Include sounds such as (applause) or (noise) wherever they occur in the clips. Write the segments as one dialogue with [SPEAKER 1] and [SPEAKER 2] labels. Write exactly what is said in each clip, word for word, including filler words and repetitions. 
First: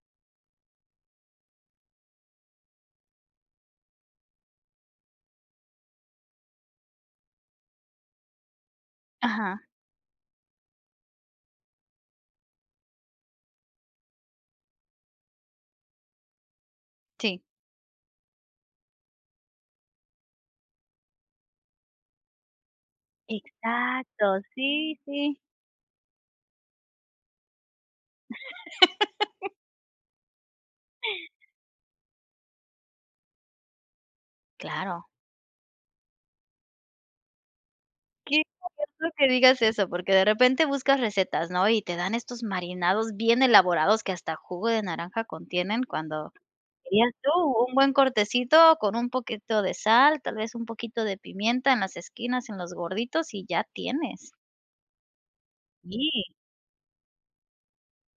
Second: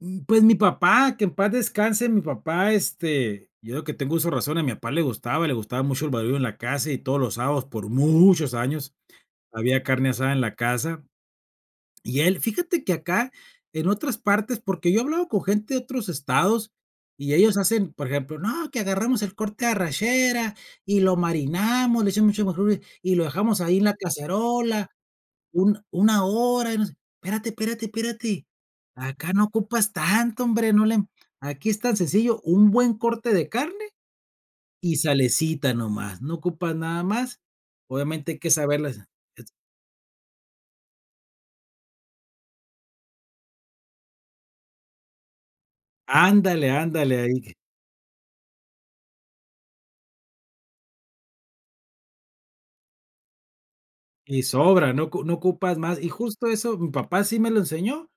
[SPEAKER 1] Mm, pues, mi papá, que en paz descanse, mi papá, este yo desde que tengo uso de razón, a mi papá le gustaba le gustaba mucho el barullo en la casa, y todos los sábados, por muchos años,
[SPEAKER 2] Ajá.
[SPEAKER 1] había carne asada en la casa. Y él, fíjate que acá, en otras partes, porque yo he hablado con gente de otros estados, y
[SPEAKER 2] Sí.
[SPEAKER 1] ellos hacen, por ejemplo: "No, que agarramos el corte arrachera y lo marinamos, le echamos mucho, (unintelligible) y lo dejamos ahí en la
[SPEAKER 2] Exacto,
[SPEAKER 1] cacerola
[SPEAKER 2] sí, sí.
[SPEAKER 1] un una hora, y no sé". Espérate, espérate, espérate. Acá no
[SPEAKER 2] (laughs)
[SPEAKER 1] ocupas tanto, hombre, no le aquí es tan sencillo, un buen corte de carne y
[SPEAKER 2] Claro.
[SPEAKER 1] salecita, no más, no ocupas nada más, obviamente hay
[SPEAKER 2] Qué
[SPEAKER 1] que saberlas
[SPEAKER 2] gracioso que
[SPEAKER 1] hacer.
[SPEAKER 2] digas eso, porque de repente buscas recetas, ¿no? Y te dan estos marinados bien elaborados que hasta jugo de naranja contienen, cuando,
[SPEAKER 1] Ándale,
[SPEAKER 2] dirías
[SPEAKER 1] ándale,
[SPEAKER 2] tú,
[SPEAKER 1] ahí.
[SPEAKER 2] un buen cortecito con un poquito de sal, tal vez un poquito de pimienta en las esquinas, en los gorditos y ya tienes.
[SPEAKER 1] Y sobra, no ocu no ocupas más. Y
[SPEAKER 2] Sí.
[SPEAKER 1] justo eso, mi papá así me lo enseñó,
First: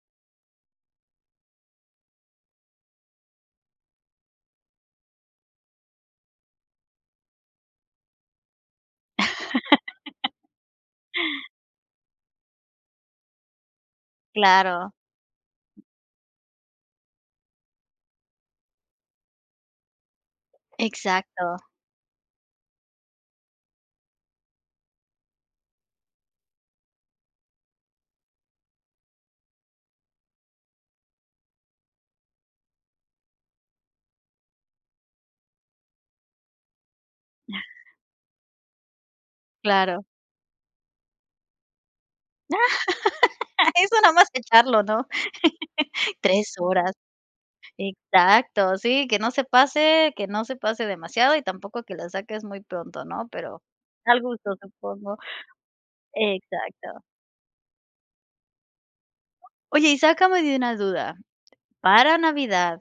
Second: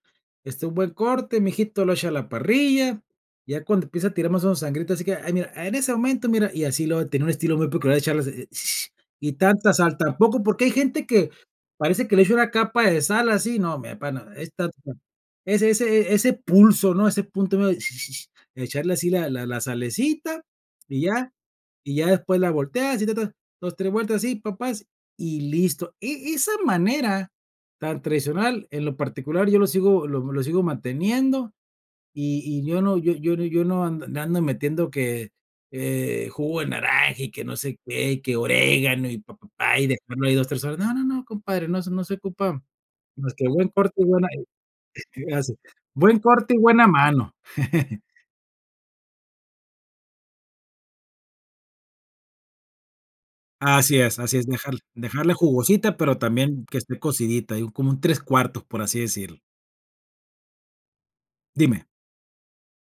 [SPEAKER 1] este, un buen corte, mi hijito, lo echa a la parrilla, ya cuando empieza a tirar mas, o, menos sangrita, así que, ay, mira, en ese momento. Mira, y así luego tenía un estilo muy peculiar de echarlas, (sucks teeth) ni tanta sal
[SPEAKER 2] (laughs)
[SPEAKER 1] tampoco, porque hay gente que parece que le echa una capa de sal así, no, mi papá nada, es ta
[SPEAKER 2] Claro.
[SPEAKER 1] ese ese ese pulso, ¿no? Ese punto medio, (whistles) echarle así la la la salecita, y ya.
[SPEAKER 2] Exacto.
[SPEAKER 1] Y ya después la volteas, y, ta, ta, dos, tres vueltas así, pa páz, y listo. E esa manera tan tradicional, en lo particular, yo lo sigo lo lo sigo manteniendo, y y, yo no yo yo no ando no ando metiendo que, eh, jugo de naranja, y que no sé
[SPEAKER 2] (giggles)
[SPEAKER 1] qué, y que orégano, y pa, pa, pá, y
[SPEAKER 2] Claro.
[SPEAKER 1] después no hay dos, tres, horas no, no, no. Compadre, no se no se ocupa, más que buen
[SPEAKER 2] (laughs)
[SPEAKER 1] corte,
[SPEAKER 2] Eso
[SPEAKER 1] y
[SPEAKER 2] nada
[SPEAKER 1] buena,
[SPEAKER 2] más echarlo, ¿no?
[SPEAKER 1] y gracias.
[SPEAKER 2] (giggles)
[SPEAKER 1] Buen
[SPEAKER 2] tres
[SPEAKER 1] corte y buena
[SPEAKER 2] horas.
[SPEAKER 1] mano. (giggles)
[SPEAKER 2] Exacto, sí, que no se pase que no se pase demasiado y tampoco que la saques muy pronto, ¿no? Pero
[SPEAKER 1] Así es
[SPEAKER 2] al
[SPEAKER 1] así es,
[SPEAKER 2] gusto,
[SPEAKER 1] déjar
[SPEAKER 2] supongo.
[SPEAKER 1] déjarle jugosita, pero también que esté
[SPEAKER 2] Exacto.
[SPEAKER 1] cocidita, digo, como en un tres cuartos, por así decirlo.
[SPEAKER 2] Oye, y sácame de una duda.
[SPEAKER 1] Dime.
[SPEAKER 2] Para Navidad